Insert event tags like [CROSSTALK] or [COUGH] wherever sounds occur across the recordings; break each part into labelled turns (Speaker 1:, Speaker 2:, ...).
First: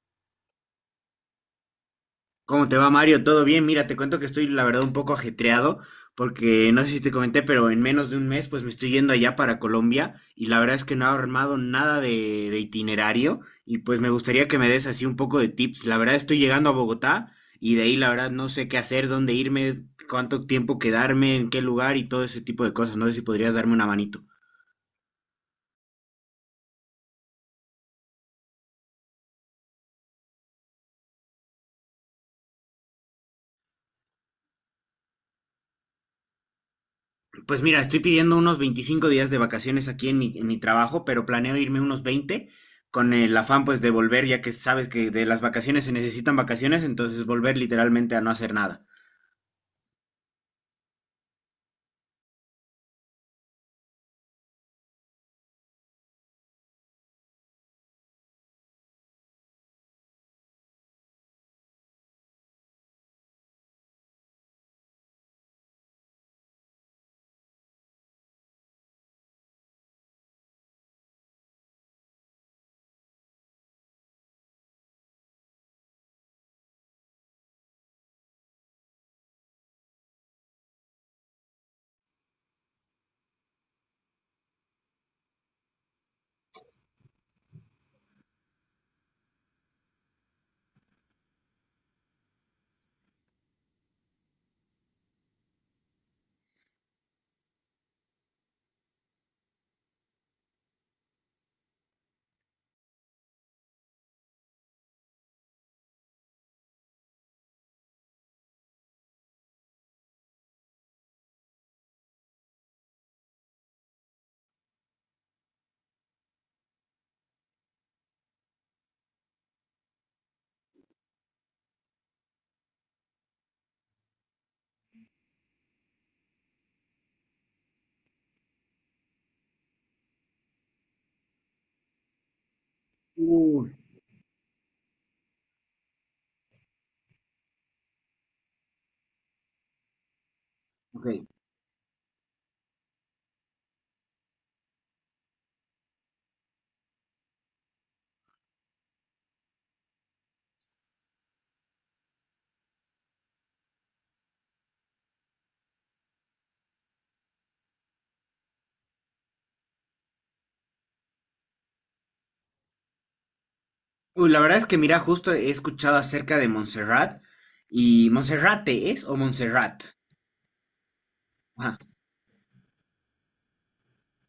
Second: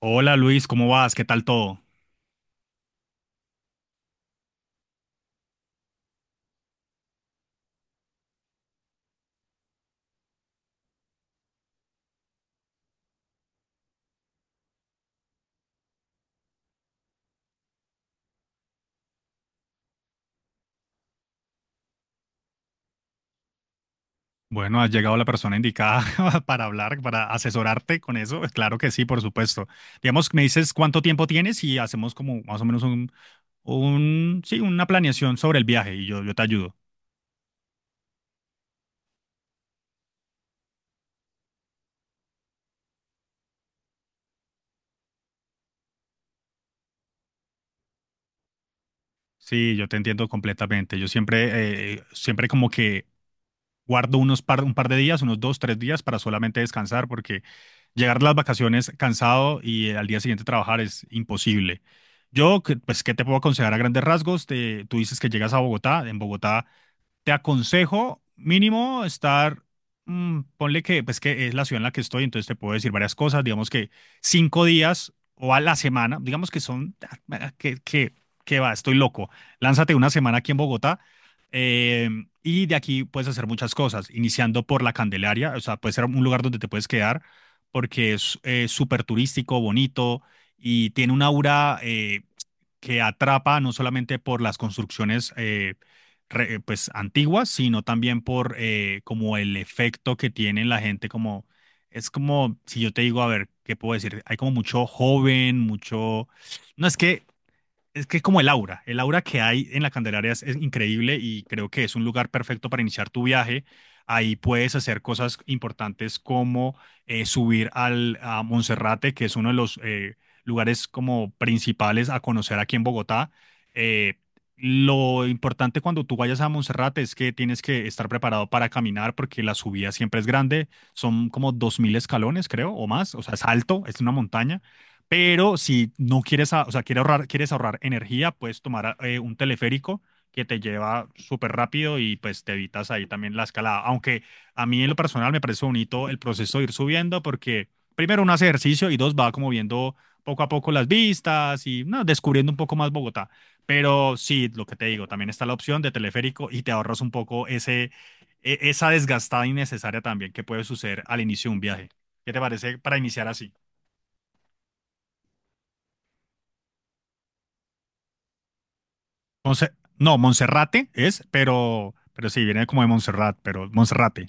Speaker 1: Hola Luis, ¿cómo vas? ¿Qué tal todo?
Speaker 2: ¿Cómo te va, Mario? ¿Todo bien? Mira, te cuento que estoy, la verdad, un poco ajetreado porque no sé si te comenté, pero en menos de un mes pues me estoy yendo allá para Colombia y la verdad es que no he armado nada de itinerario y pues me gustaría que me des así un poco de tips. La verdad estoy llegando a Bogotá y de ahí la verdad no sé qué hacer, dónde irme, cuánto tiempo quedarme, en qué lugar y todo ese tipo de cosas. No sé si podrías darme una manito.
Speaker 1: Bueno, has llegado la persona indicada [LAUGHS] para hablar, para asesorarte con eso. Pues claro que sí, por supuesto. Digamos, me dices cuánto tiempo tienes y hacemos como más o menos sí, una planeación sobre el viaje y yo te ayudo.
Speaker 2: Pues mira, estoy pidiendo unos 25 días de vacaciones aquí en mi trabajo, pero planeo irme unos 20 con el afán pues de volver, ya que sabes que de las vacaciones se necesitan vacaciones, entonces volver literalmente a no hacer nada.
Speaker 1: Sí, yo te entiendo completamente. Yo siempre, siempre como que guardo un par de días, unos dos, tres días para solamente descansar, porque llegar a las vacaciones cansado y al día siguiente trabajar es imposible. Pues, ¿qué te puedo aconsejar a grandes rasgos? Tú dices que llegas a Bogotá. En Bogotá te aconsejo mínimo estar, ponle que, pues que es la ciudad en la que estoy, entonces te puedo decir varias cosas, digamos que cinco días o a la semana, digamos que son, que va, estoy loco, lánzate una semana aquí en Bogotá. eh, y de aquí puedes hacer muchas cosas, iniciando por la Candelaria, o sea, puede ser un lugar donde te puedes quedar porque es súper turístico, bonito y tiene un aura, que atrapa no solamente por las construcciones pues antiguas, sino también por como el efecto que tiene en la gente, como es como si yo te digo, a ver, ¿qué puedo decir? Hay como mucho joven, mucho, no es que es que es como el aura que hay en la Candelaria es increíble y creo que es un lugar perfecto para iniciar tu viaje. Ahí puedes hacer cosas importantes como subir a Monserrate, que es uno de los lugares como principales a conocer aquí en Bogotá. Eh, lo importante cuando tú vayas a Monserrate es que tienes que estar preparado para caminar porque la subida siempre es grande, son como 2.000 escalones, creo, o más, o sea, es
Speaker 2: Uy,
Speaker 1: alto, es una montaña, pero si no quieres, o sea, quieres ahorrar energía, puedes tomar un teleférico que te
Speaker 2: ok.
Speaker 1: lleva súper rápido y pues te evitas ahí también la escalada. Aunque a mí en lo personal me parece bonito el proceso de ir subiendo porque primero uno hace ejercicio y dos va como viendo poco a poco las vistas y no, descubriendo un poco más Bogotá. Pero sí, lo que te digo, también está la opción de teleférico y te ahorras un poco esa desgastada innecesaria también que puede suceder al inicio de un viaje. ¿Qué te parece para iniciar así?
Speaker 2: Uy, la verdad es que mira, justo he escuchado acerca de Montserrat y Monserrate es o
Speaker 1: Monse-
Speaker 2: Montserrat.
Speaker 1: no, Monserrate es, pero sí, viene como de Montserrat, pero Monserrate.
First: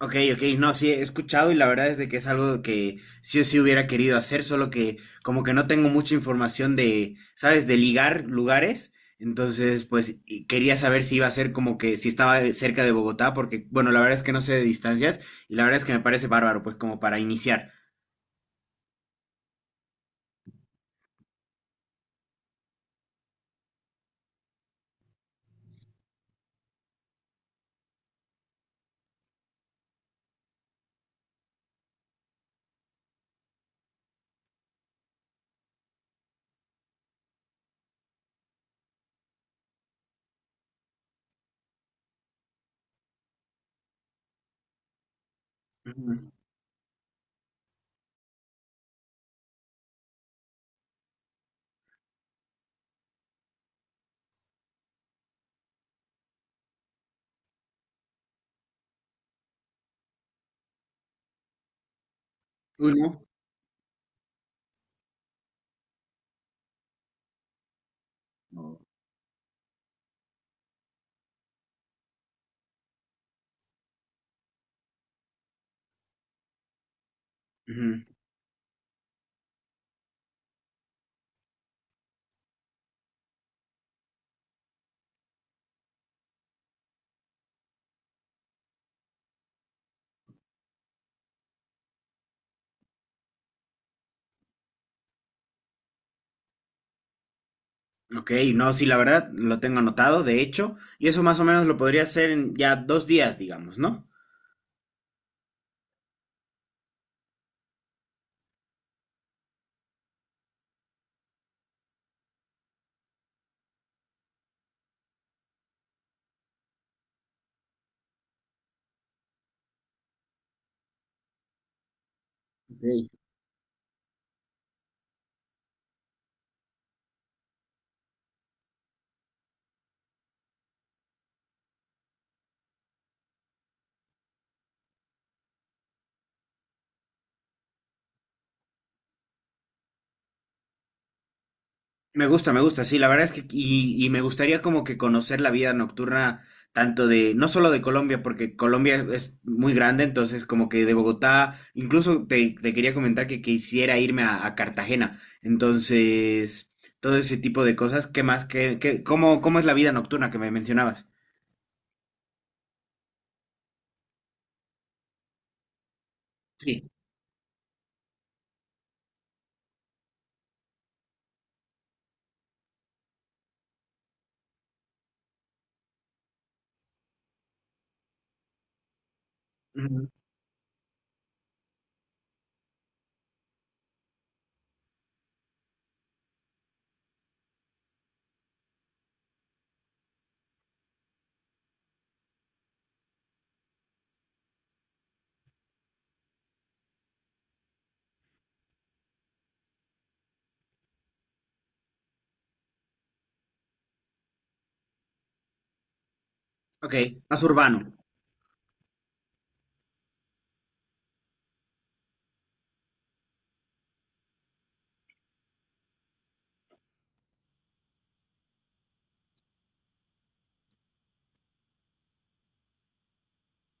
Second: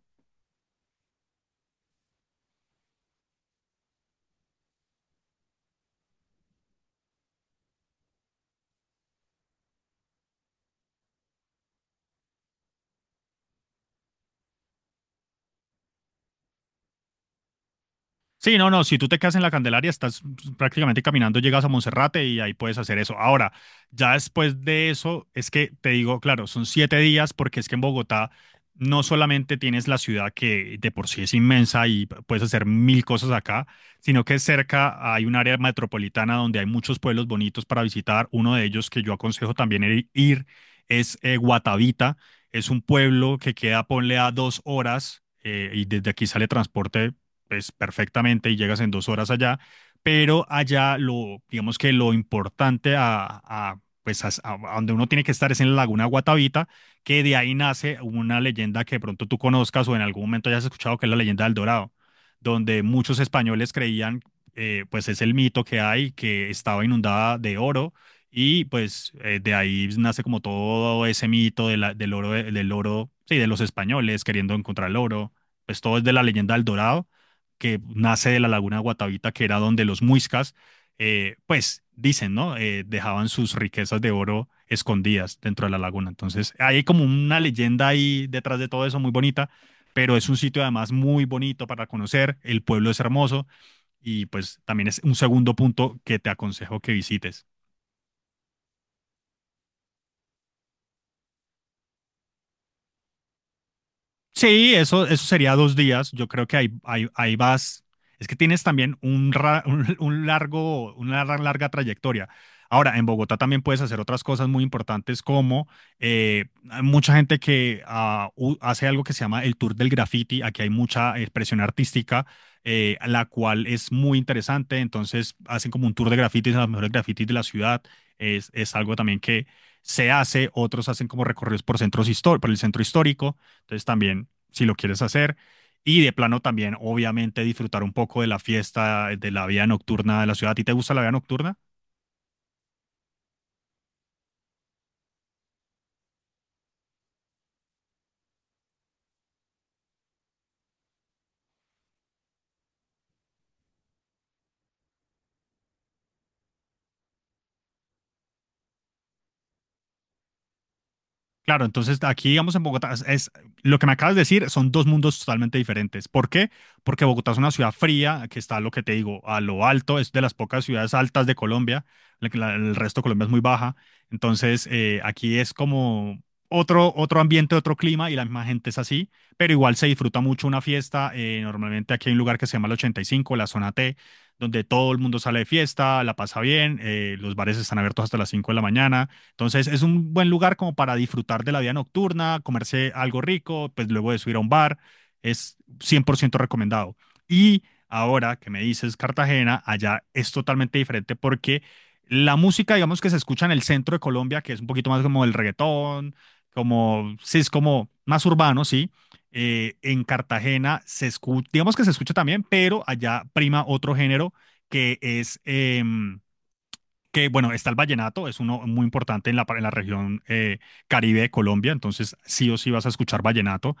Speaker 2: Ok, ok, no, sí, he escuchado y la verdad es de que es algo que sí o sí hubiera querido hacer, solo que como que no tengo mucha información de, ¿sabes?, de ligar lugares, entonces pues y quería saber si iba a ser como que si estaba cerca de Bogotá, porque bueno, la verdad es que no sé de distancias y la verdad es que me parece bárbaro, pues como para iniciar.
Speaker 1: Sí, no, no, si tú te quedas en la Candelaria, estás pues, prácticamente caminando, llegas a Monserrate y ahí puedes hacer eso. Ahora, ya después de eso, es que te digo, claro, son siete días porque es que en Bogotá no solamente tienes la ciudad que de por sí es inmensa y puedes hacer mil cosas acá, sino que cerca hay un área metropolitana donde hay muchos pueblos bonitos para visitar. Uno de ellos que yo aconsejo también ir es Guatavita. Es un pueblo que queda, ponle a dos horas y desde aquí
Speaker 2: Ujú.
Speaker 1: sale transporte pues perfectamente y llegas en dos horas allá, pero allá lo, digamos que lo importante a pues a donde uno tiene que estar es en la Laguna Guatavita, que de ahí nace una leyenda que de pronto tú conozcas o en algún momento hayas escuchado, que es la leyenda del Dorado, donde
Speaker 2: Uy,
Speaker 1: muchos
Speaker 2: no.
Speaker 1: españoles creían, pues es el mito que hay, que estaba inundada de oro. Y
Speaker 2: No.
Speaker 1: pues de ahí nace como todo ese mito de del oro, sí, de los españoles queriendo encontrar el oro. Pues todo es de la leyenda del Dorado que
Speaker 2: Ujú.
Speaker 1: nace de la laguna de Guatavita, que era donde los muiscas, pues dicen, ¿no? Dejaban sus riquezas de oro escondidas dentro de la laguna. Entonces, hay como una leyenda ahí detrás de todo eso muy bonita, pero es un sitio además muy bonito para conocer, el pueblo es hermoso y pues también es un segundo punto que te aconsejo que visites.
Speaker 2: Ok, no, sí, la verdad lo tengo anotado, de hecho, y eso más o menos lo podría hacer en ya dos días, digamos, ¿no?
Speaker 1: Sí, eso sería dos días. Yo creo que ahí vas. Es que tienes también un largo, larga trayectoria. Ahora, en Bogotá también puedes hacer otras cosas muy importantes como eh, hay mucha gente que hace algo que se llama el tour del graffiti. Aquí hay mucha expresión artística,
Speaker 2: Ok.
Speaker 1: la cual es muy interesante. Entonces, hacen como un tour de grafitis, a los mejores grafitis de la ciudad. Es algo también que se hace. Otros hacen como recorridos por por el centro histórico. Entonces también, si lo quieres hacer, y de plano también, obviamente, disfrutar un poco de la fiesta, de la vida nocturna de la ciudad. ¿A ti te gusta la vida nocturna?
Speaker 2: Me gusta, sí, la verdad es que y me gustaría como que conocer la vida nocturna tanto de, no solo de Colombia, porque Colombia es muy grande, entonces como que de Bogotá, incluso te, te quería comentar que quisiera irme a Cartagena, entonces todo ese tipo de cosas, ¿qué más? ¿Qué, qué, cómo, cómo es la vida nocturna que me mencionabas?
Speaker 1: Claro, entonces aquí, digamos, en Bogotá, lo que me acabas de decir, son dos mundos totalmente diferentes. ¿Por qué?
Speaker 2: Sí.
Speaker 1: Porque Bogotá es una ciudad fría, que está lo que te digo, a lo alto, es de las pocas ciudades altas de Colombia, la que el resto de Colombia es muy baja. Entonces, aquí es como otro ambiente, otro clima, y la misma gente es así, pero igual se
Speaker 2: Ujú.
Speaker 1: disfruta mucho una fiesta. Normalmente aquí hay un lugar que se llama el 85, la zona T, donde todo el mundo sale de fiesta, la pasa bien, los bares están abiertos hasta las 5 de la mañana, entonces es un buen lugar como para disfrutar de la vida nocturna, comerse algo rico, pues luego de subir a un bar, es 100% recomendado. Y ahora que me dices Cartagena, allá es totalmente diferente porque la música, digamos que se escucha en el centro de Colombia, que es un poquito más como el reggaetón,
Speaker 2: Ok,
Speaker 1: como, sí,
Speaker 2: más
Speaker 1: es
Speaker 2: urbano,
Speaker 1: como más urbano, sí. En Cartagena se escucha, digamos que se escucha también, pero allá prima otro género que que bueno, está el vallenato, es uno muy importante en en la región Caribe de Colombia, entonces sí o sí vas a escuchar vallenato.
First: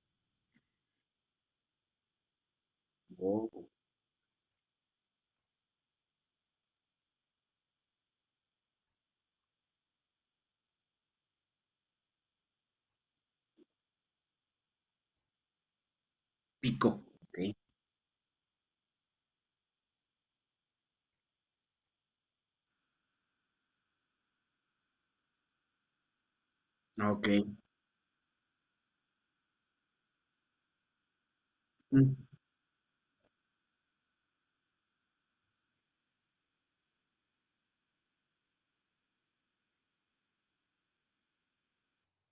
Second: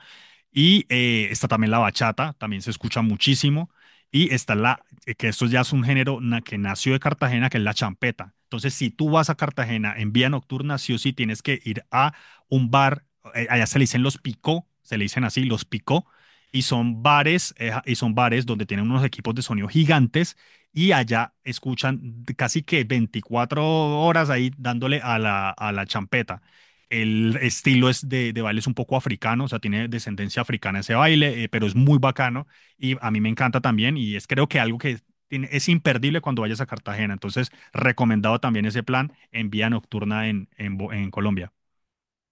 Speaker 1: Y está también la bachata, también se escucha muchísimo. Y está que esto ya es un que nació de Cartagena, que es la champeta. Entonces, si tú vas a Cartagena en vía nocturna, sí o sí tienes que ir a un bar, allá se le dicen los picó, se le dicen así, los picó,
Speaker 2: pico.
Speaker 1: y son bares donde tienen unos equipos de sonido gigantes, y allá escuchan casi que 24 horas ahí dándole a a la champeta.
Speaker 2: Ok,
Speaker 1: El estilo es de baile es un poco africano, o sea, tiene descendencia africana ese baile, pero es muy
Speaker 2: ok.
Speaker 1: bacano y a mí me encanta también y es creo que algo que es imperdible cuando vayas a Cartagena. Entonces, recomendado también ese plan en vía nocturna en Colombia.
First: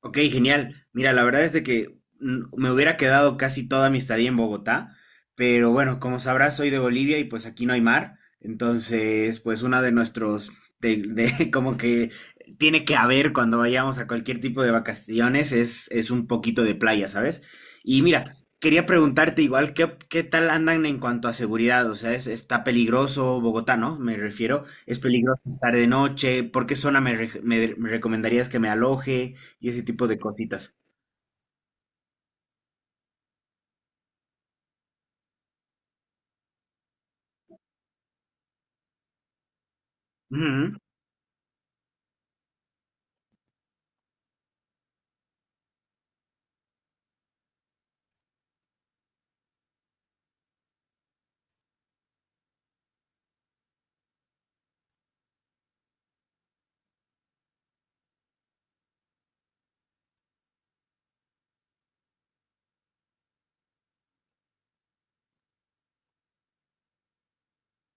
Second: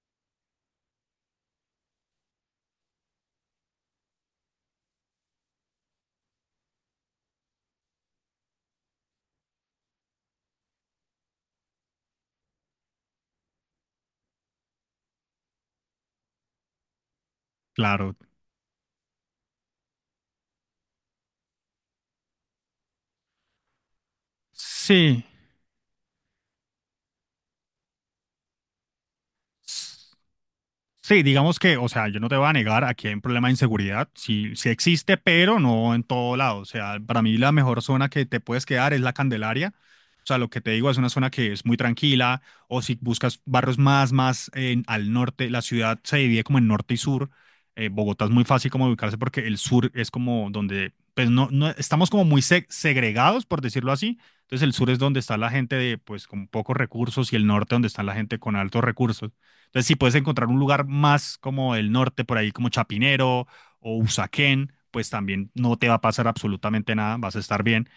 Speaker 2: Ok, genial. Mira, la verdad es de que me hubiera quedado casi toda mi estadía en Bogotá, pero bueno, como sabrás, soy de Bolivia y pues aquí no hay mar, entonces pues una de nuestros, [LAUGHS] como que tiene que haber cuando vayamos a cualquier tipo de vacaciones es un poquito de playa, ¿sabes? Y
Speaker 1: Claro.
Speaker 2: mira, quería preguntarte igual, ¿qué, qué tal andan en cuanto a seguridad? O sea, es- está peligroso Bogotá, ¿no? Me refiero, es
Speaker 1: Sí.
Speaker 2: peligroso estar de noche, ¿por qué zona me re- me- me recomendarías que me aloje? Y ese tipo de cositas.
Speaker 1: Sí, digamos que, o sea, yo no te voy a negar, aquí hay un problema de inseguridad, sí, sí existe, pero no en todo lado. O sea, para mí la mejor zona que te puedes quedar es la Candelaria. O sea, lo que te
Speaker 2: Ujú.
Speaker 1: digo es una zona que es muy tranquila, o si buscas barrios más, al norte, la ciudad se divide como en norte y sur. Bogotá es muy fácil como ubicarse porque el sur es como donde, pues no, no estamos como muy segregados, por decirlo así. Entonces el sur es donde está la gente de, pues, con pocos recursos y el norte donde está la gente con altos recursos. Entonces, si puedes encontrar un lugar más como el norte, por ahí como Chapinero o Usaquén, pues también no te va a pasar absolutamente nada, vas a estar bien,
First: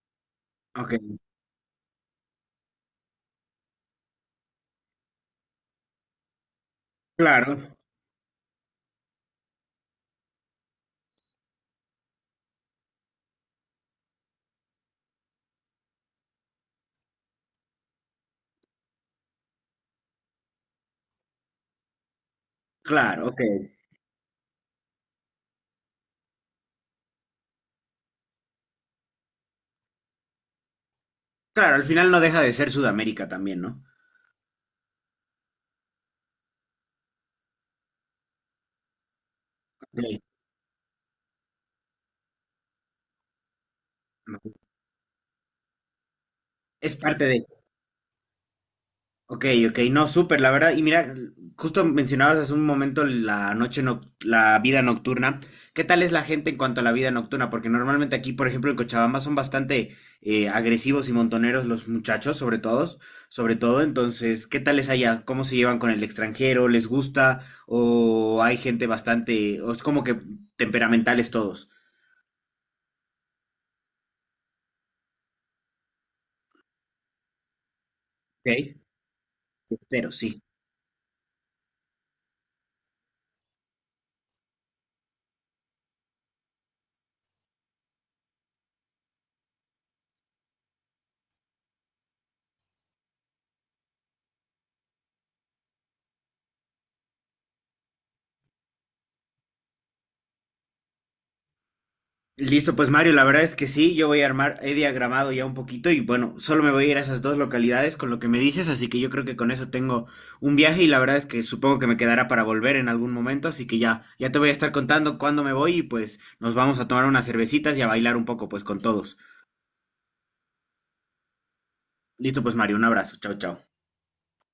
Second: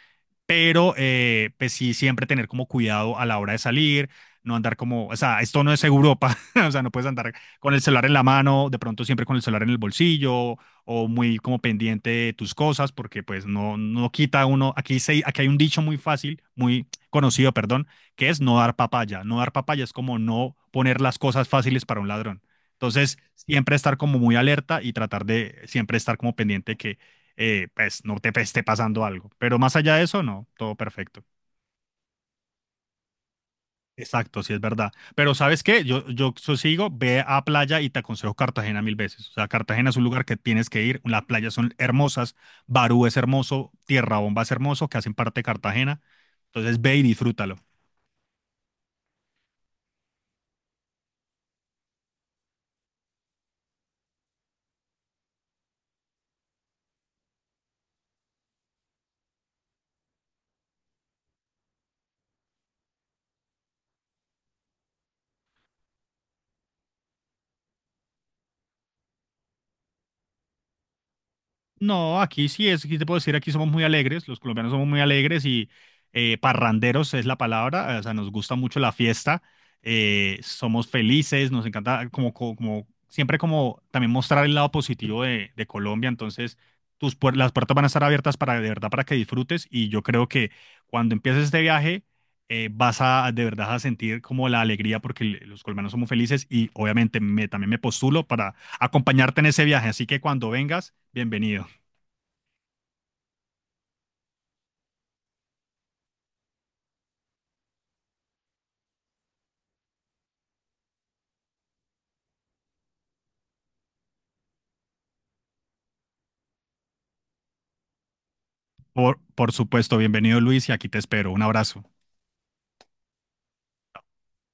Speaker 1: pero
Speaker 2: Ok,
Speaker 1: pues sí, siempre tener como cuidado a la hora de salir, no andar como, o sea, esto no es Europa, [LAUGHS] o sea, no puedes andar
Speaker 2: claro,
Speaker 1: con el celular en la mano, de pronto siempre con el celular en el bolsillo o muy como pendiente de tus cosas, porque pues no, no quita uno, aquí hay un dicho muy fácil, muy conocido, perdón, que es no dar papaya, no dar papaya es como no poner las cosas fáciles para un ladrón. Entonces,
Speaker 2: claro, ok.
Speaker 1: siempre estar como muy alerta y tratar de siempre estar como pendiente que pues no te pues, esté pasando algo. Pero más allá de eso, no, todo perfecto.
Speaker 2: Claro, al final no deja de ser Sudamérica también, ¿no?
Speaker 1: Exacto, sí es verdad. Pero ¿sabes qué? Yo sigo, ve a playa y te aconsejo Cartagena mil veces. O sea, Cartagena es un
Speaker 2: Ok,
Speaker 1: lugar que tienes que ir. Las playas son hermosas, Barú es hermoso, Tierra Bomba es
Speaker 2: ok.
Speaker 1: hermoso, que hacen parte de Cartagena. Entonces
Speaker 2: Es
Speaker 1: ve y
Speaker 2: parte de...
Speaker 1: disfrútalo.
Speaker 2: Ok, ok, no, súper, la verdad. Y mira, justo mencionabas hace un momento la noche, noc- la vida nocturna. ¿Qué tal es la gente en cuanto a la vida nocturna? Porque normalmente aquí, por ejemplo, en Cochabamba son bastante agresivos y montoneros los muchachos, sobre todos, sobre todo. Entonces, ¿qué tal es allá? ¿Cómo se llevan con el extranjero? ¿Les gusta? ¿O hay gente bastante, o es como que temperamentales todos?
Speaker 1: No, aquí sí es, aquí te puedo decir, aquí somos muy alegres, los colombianos somos muy alegres y parranderos es la palabra, o sea, nos gusta
Speaker 2: Ok.
Speaker 1: mucho la fiesta,
Speaker 2: Pero sí.
Speaker 1: somos felices, nos encanta siempre como también mostrar el lado positivo de Colombia, entonces las puertas van a estar abiertas para de verdad para que disfrutes y yo creo que cuando empieces este viaje vas a de verdad a sentir como la alegría porque los colombianos somos felices y obviamente también me postulo para acompañarte en ese viaje, así que cuando vengas... Bienvenido.
Speaker 2: Listo, pues Mario, la verdad es que sí, yo voy a armar, he diagramado ya un poquito y bueno, solo me voy a ir a esas dos localidades con lo que me dices, así que yo creo que con eso tengo un viaje y la verdad es que supongo que me quedará para volver en algún momento, así que ya, ya te voy a estar contando cuándo me voy y pues nos vamos a tomar unas cervecitas y a bailar un poco pues con todos.
Speaker 1: Por supuesto, bienvenido Luis y aquí te espero. Un abrazo.
Speaker 2: Listo, pues Mario, un abrazo, chao, chao.